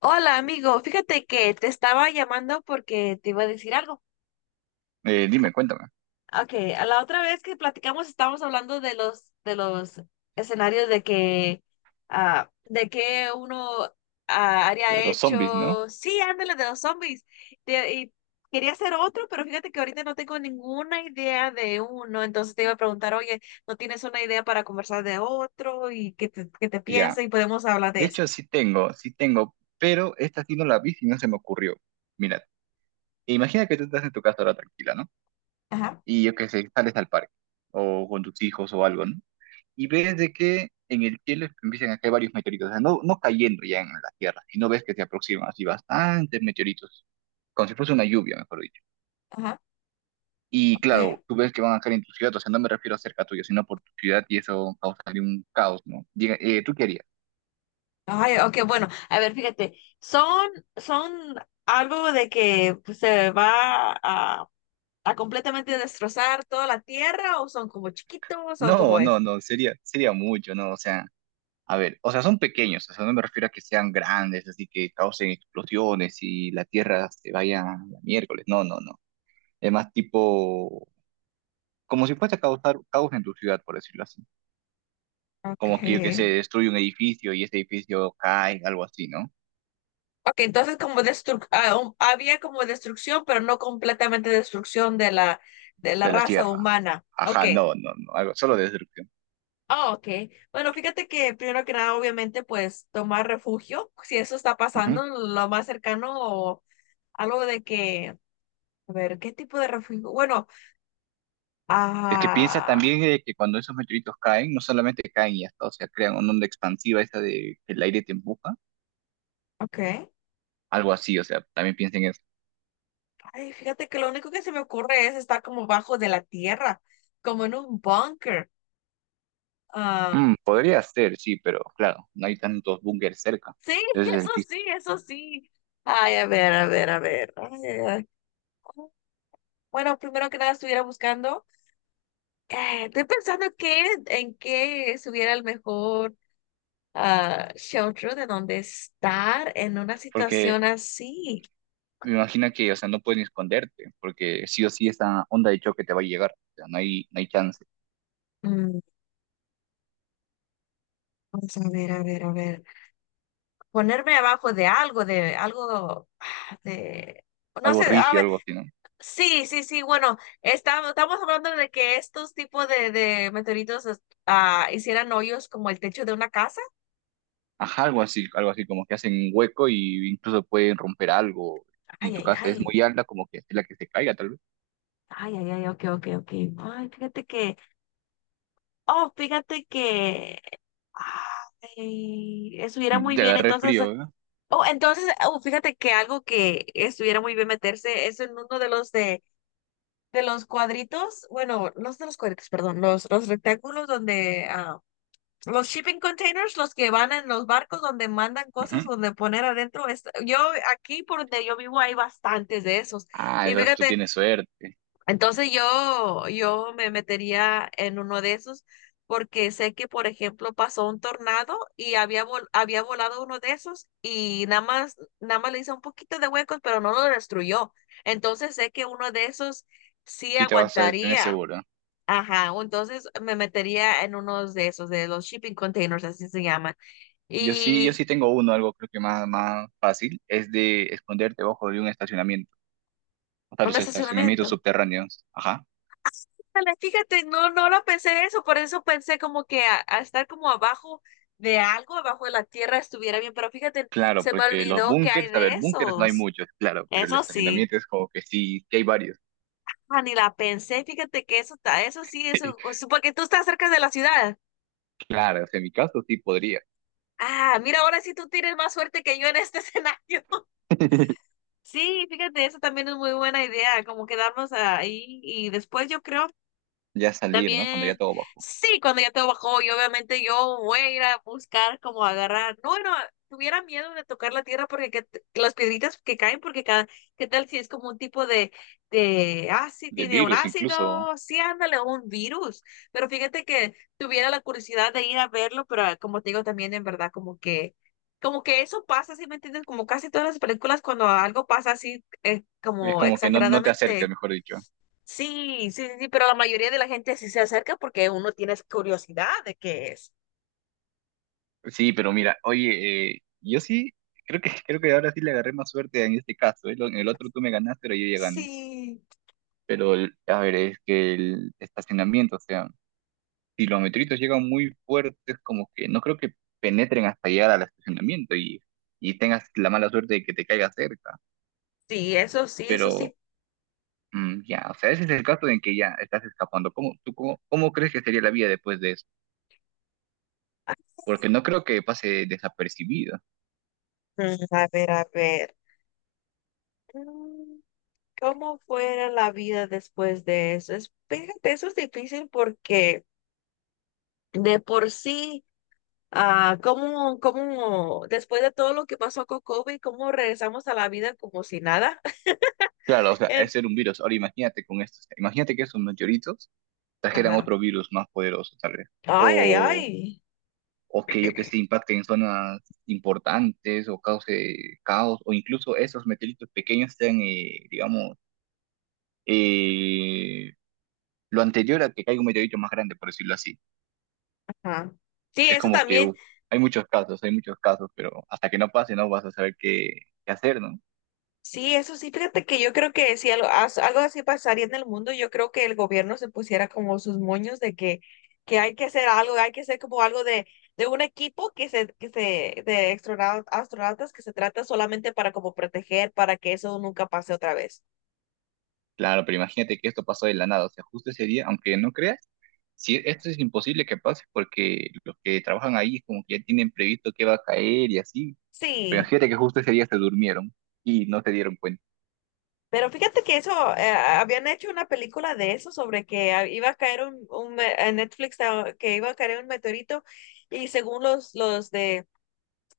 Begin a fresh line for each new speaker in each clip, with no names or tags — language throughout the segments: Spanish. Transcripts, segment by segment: Hola amigo, fíjate que te estaba llamando porque te iba a decir algo.
Dime, cuéntame.
Okay, a la otra vez que platicamos estábamos hablando de los escenarios de que de que uno haría
De los zombies, ¿no?
hecho. Sí, ándale de los zombies. Y quería hacer otro, pero fíjate que ahorita no tengo ninguna idea de uno, entonces te iba a preguntar, oye, ¿no tienes una idea para conversar de otro y qué te
Ya.
piensa y podemos hablar de
De
eso?
hecho, sí tengo, pero esta sí no la vi y no se me ocurrió. Mira, imagina que tú estás en tu casa ahora tranquila, ¿no?
Ajá,
Y yo que sé, sales al parque o con tus hijos o algo, ¿no? Y ves de que en el cielo empiezan a caer varios meteoritos, o sea, no cayendo ya en la Tierra, y no ves que se aproximan así bastantes meteoritos, como si fuese una lluvia, mejor dicho.
ajá,
Y
ok.
claro, tú ves que van a caer en tu ciudad, o sea, no me refiero a cerca tuyo, sino por tu ciudad y eso causaría un caos, ¿no? Diga, ¿tú qué harías?
Ay, ok, bueno, a ver, fíjate, son algo de que pues, a completamente destrozar toda la tierra o son como chiquitos o como
No, no,
es.
no, sería mucho, ¿no? O sea, a ver, o sea, son pequeños, o sea, no me refiero a que sean grandes, así que causen explosiones y la Tierra se vaya a la miércoles, no, no, no. Es más tipo, como si fuese a causar caos en tu ciudad, por decirlo así. Como que yo que se
Okay.
destruye un edificio y ese edificio cae, algo así, ¿no?
Ok, entonces como había como destrucción, pero no completamente destrucción de de la
De la
raza
Tierra.
humana. Ok.
Ajá, no, no, no, algo, solo de destrucción.
Ah, ok. Bueno, fíjate que primero que nada, obviamente, pues tomar refugio, si eso está pasando,
Ujú.
lo más cercano o algo de que. A ver, ¿qué tipo de refugio? Bueno,
Es que piensa
ah,
también que cuando esos meteoritos caen, no solamente caen y hasta, o sea, crean una onda expansiva esa de que el aire te empuja.
ok.
Algo así, o sea, también piensen eso.
Ay, fíjate que lo único que se me ocurre es estar como bajo de la tierra, como en un búnker. Ah,
Mm, podría ser, sí, pero claro, no hay tantos búnkeres cerca.
sí,
Ese es
eso
el chiste.
sí, eso sí. Ay, a ver, a ver, a ver. Ay, ay, ay. Bueno, primero que nada estuviera buscando. Estoy pensando qué, en qué estuviera el mejor shelter de donde estar en una
Porque
situación así.
me imagino que, o sea, no pueden esconderte, porque sí o sí esa onda de choque te va a llegar. O sea, no hay chance.
Mm, vamos a ver, a ver, a ver. Ponerme abajo de algo, no
Algo
sé, a
rígido,
ver,
algo así, ¿no?
sí, sí, sí, bueno, estamos hablando de que estos tipos de meteoritos hicieran hoyos como el techo de una casa.
Ajá, algo así, como que hacen un hueco y incluso pueden romper algo. Y
Ay,
tu
ay,
casa es
ay.
muy alta, como que es la que se caiga, tal vez.
Ay, ay, ay, ok, ok, ok. Ay, fíjate que, oh, fíjate que, ay, estuviera
Mm,
muy
te
bien,
agarré
entonces,
frío, ¿verdad?
oh, fíjate que algo que estuviera muy bien meterse es en uno de de los cuadritos, bueno, no de los cuadritos, perdón, los rectángulos donde, los shipping containers, los que van en los barcos donde mandan cosas,
Ujú.
donde poner adentro. Yo aquí por donde yo vivo hay bastantes de esos.
Ah,
Y
entonces tú
fíjate,
tienes suerte.
entonces yo me metería en uno de esos porque sé que, por ejemplo, pasó un tornado y había volado uno de esos y nada más, nada más le hizo un poquito de huecos, pero no lo destruyó. Entonces sé que uno de esos sí
Sí te vas a tener
aguantaría.
seguro.
Ajá, o entonces me metería en uno de esos, de los shipping containers, así se llaman.
Yo sí, yo
Y
sí tengo uno, algo creo que más, más fácil, es de esconderte bajo de un estacionamiento, o sea,
un
los estacionamientos
estacionamiento.
subterráneos. Ajá.
Ándale, fíjate, no, no lo pensé eso, por eso pensé como que a estar como abajo de algo, abajo de la tierra estuviera bien, pero fíjate,
Claro,
se me
porque los
olvidó que hay
búnkers, a
de
ver, búnkers no hay
esos.
muchos, claro, pero el
Eso sí,
estacionamiento es como que sí, que hay varios.
ni la pensé, fíjate que eso está, eso sí, eso, o sea, porque tú estás cerca de la ciudad.
Claro, o sea, en mi caso sí podría
Ah, mira, ahora sí tú tienes más suerte que yo en este escenario. Sí, fíjate, eso también es muy buena idea, como quedarnos ahí y después yo creo.
ya salir, ¿no? Cuando ya
También,
todo bajo.
sí, cuando ya todo bajó, y obviamente yo voy a ir a buscar como agarrar. No, no, tuviera miedo de tocar la tierra porque que, las piedritas que caen, porque cada, ¿qué tal si es como un tipo sí,
De
tiene un
virus incluso.
ácido, sí, ándale, un virus. Pero fíjate que tuviera la curiosidad de ir a verlo, pero como te digo también, en verdad, como que eso pasa, ¿sí me entiendes? Como casi todas las películas cuando algo pasa así,
Es
como
como que no, no te acerques,
exageradamente.
mejor dicho.
Sí, sí, sí, sí, pero la mayoría de la gente sí se acerca porque uno tiene curiosidad de qué es.
Sí, pero mira, oye, yo sí, creo que ahora sí le agarré más suerte en este caso, ¿eh? Lo- En el otro tú me ganaste, pero yo ya gané.
Sí,
Pero el- a ver, es que el estacionamiento, o sea, si los meteoritos llegan muy fuertes, como que no creo que penetren hasta llegar al estacionamiento y tengas la mala suerte de que te caiga cerca,
sí, eso sí, eso
pero
sí.
mm, ya, o sea, ese es el caso en que ya estás escapando. ¿Cómo, tú, cómo crees que sería la vida después de eso? Porque no creo que pase desapercibido.
Mm, a ver, a ver. Mm, ¿cómo fuera la vida después de eso? Es, fíjate, eso es difícil porque de por sí, ¿cómo, cómo después de todo lo que pasó con COVID, cómo regresamos a la vida como si nada?
Claro, o sea,
En-
es ser un virus. Ahora imagínate con esto, o sea, imagínate que esos meteoritos trajeran
Ajá.
otro virus más poderoso, tal vez.
Ay, ay, ay.
O que yo que sé, impacte en zonas importantes o cause caos, o incluso esos meteoritos pequeños sean, digamos, eh, lo anterior a que caiga un meteorito más grande, por decirlo así.
Ajá. Sí,
Es
eso
como que
también.
hay muchos casos, pero hasta que no pase no vas a saber qué, qué hacer, ¿no?
Sí, eso sí, fíjate que yo creo que si algo, algo así pasaría en el mundo, yo creo que el gobierno se pusiera como sus moños de que hay que hacer algo, hay que hacer como algo de un equipo de astronautas que se trata solamente para como proteger, para que eso nunca pase otra vez.
Claro, pero imagínate que esto pasó de la nada, o sea, justo ese día, aunque no creas, si esto es imposible que pase porque los que trabajan ahí como que ya tienen previsto que va a caer y así, pero
Sí,
imagínate que justo ese día se durmieron y no se dieron cuenta.
pero fíjate que eso, habían hecho una película de eso, sobre que ah, iba a caer un me- en Netflix, ah, que iba a caer un meteorito. Y según los, los de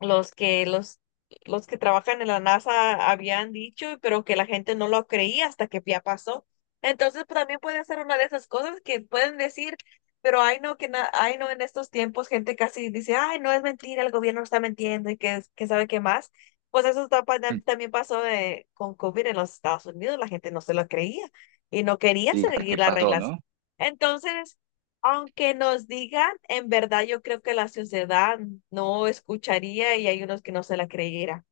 los que los los que trabajan en la NASA habían dicho, pero que la gente no lo creía hasta que ya pasó. Entonces pues, también puede ser una de esas cosas que pueden decir, pero ay no en estos tiempos gente casi dice, ay no es mentira, el gobierno está mintiendo y que sabe qué más. Pues eso está también pasó con COVID en los Estados Unidos, la gente no se lo creía y no quería
Y hasta
seguir
que
las
pasó,
reglas.
¿no?
Entonces, aunque nos digan, en verdad yo creo que la sociedad no escucharía y hay unos que no se la creyera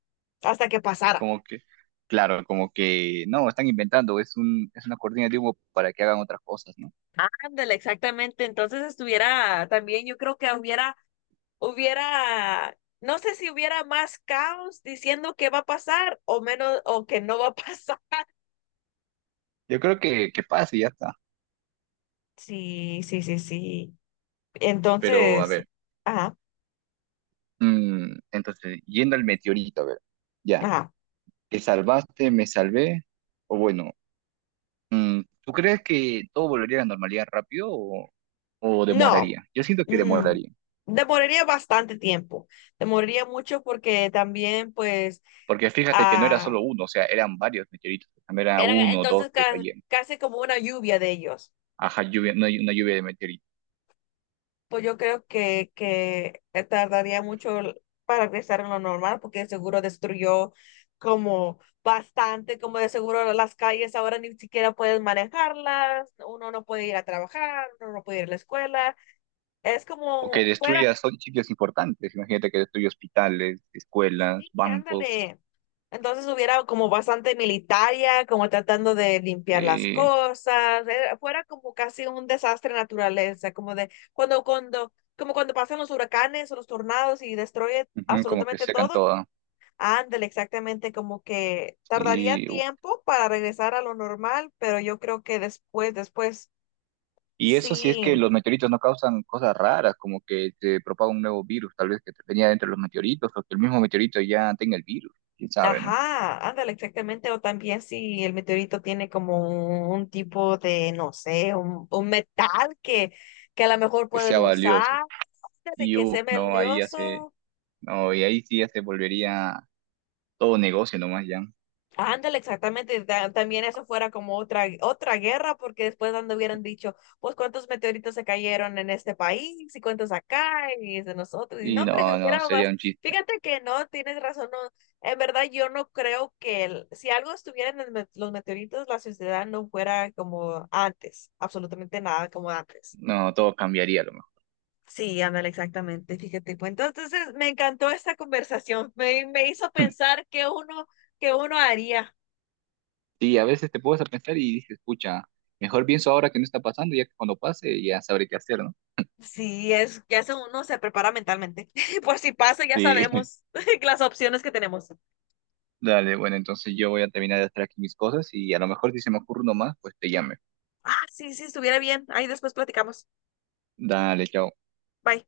hasta que pasara.
Como que, claro, como que no, están inventando, es una cortina de humo para que hagan otras cosas, ¿no?
Ándale, exactamente. Entonces estuviera también, yo creo que hubiera, no sé si hubiera más caos diciendo que va a pasar o menos, o que no va a pasar.
Yo creo que pasa y ya está.
Sí, sí, sí, sí.
Pero a
Entonces,
ver,
ajá,
mm, entonces, yendo al meteorito, a ver, ya,
ajá.
¿te salvaste, me salvé? O bueno, mm, ¿tú crees que todo volvería a la normalidad rápido o
No,
demoraría? Yo siento que
mm,
demoraría.
demoraría bastante tiempo. Demoraría mucho porque también, pues,
Porque fíjate que no era
ah,
solo uno, o sea, eran varios meteoritos. También era
eran
uno, dos
entonces
que caían.
casi como una lluvia de ellos.
Ajá, lluvia, una lluvia de meteoritos.
Pues yo creo que tardaría mucho para regresar a lo normal, porque de seguro destruyó como bastante, como de seguro las calles ahora ni siquiera puedes manejarlas, uno no puede ir a trabajar, uno no puede ir a la escuela. Es
O que
como fuera,
destruya, son sitios importantes. Imagínate que destruye hospitales, escuelas,
sí,
bancos,
ándale. Entonces hubiera como bastante militaria, como tratando de limpiar las
eh,
cosas, fuera como casi un desastre de naturaleza, como de cuando, cuando, como cuando pasan los huracanes o los tornados y destruye
ujú, como que
absolutamente
secan
todo,
todo.
ándale, exactamente, como que tardaría
Y, uf.
tiempo para regresar a lo normal, pero yo creo que después, después
Y eso si es
sí.
que los meteoritos no causan cosas raras, como que se propaga un nuevo virus, tal vez que venía dentro de los meteoritos, o que el mismo meteorito ya tenga el virus, quién sabe, ¿no?
Ajá, ándale, exactamente. O también si el meteorito tiene como un tipo de, no sé, un metal que a lo mejor
Que
pueden
sea valioso.
usar, de
Y
que sea
uf, no, ahí ya se,
melioso.
no, y ahí sí ya se volvería todo negocio nomás ya.
Ándale, exactamente. También eso fuera como otra guerra, porque después ando hubieran dicho, pues cuántos meteoritos se cayeron en este país y cuántos acá y es de nosotros. Y no,
Y
hombre,
no, no,
hubiera más.
sería un chiste.
Fíjate que no, tienes razón. No. En verdad, yo no creo que si algo estuviera en el los meteoritos, la sociedad no fuera como antes, absolutamente nada como antes.
No, todo cambiaría a lo mejor.
Sí, ándale, exactamente. Fíjate, pues entonces me encantó esta conversación. Me hizo pensar qué uno haría.
Sí, a veces te puedes a pensar y dices, escucha, mejor pienso ahora que no está pasando, ya que cuando pase ya sabré qué hacer, ¿no?
Sí, es que hace uno se prepara mentalmente. Por si pasa, ya
Sí,
sabemos las opciones que tenemos.
dale, bueno, entonces yo voy a terminar de hacer aquí mis cosas y a lo mejor si se me ocurre uno más, pues te llame.
Ah, sí, sí, estuviera bien. Ahí después platicamos.
Dale, chao.
Bye.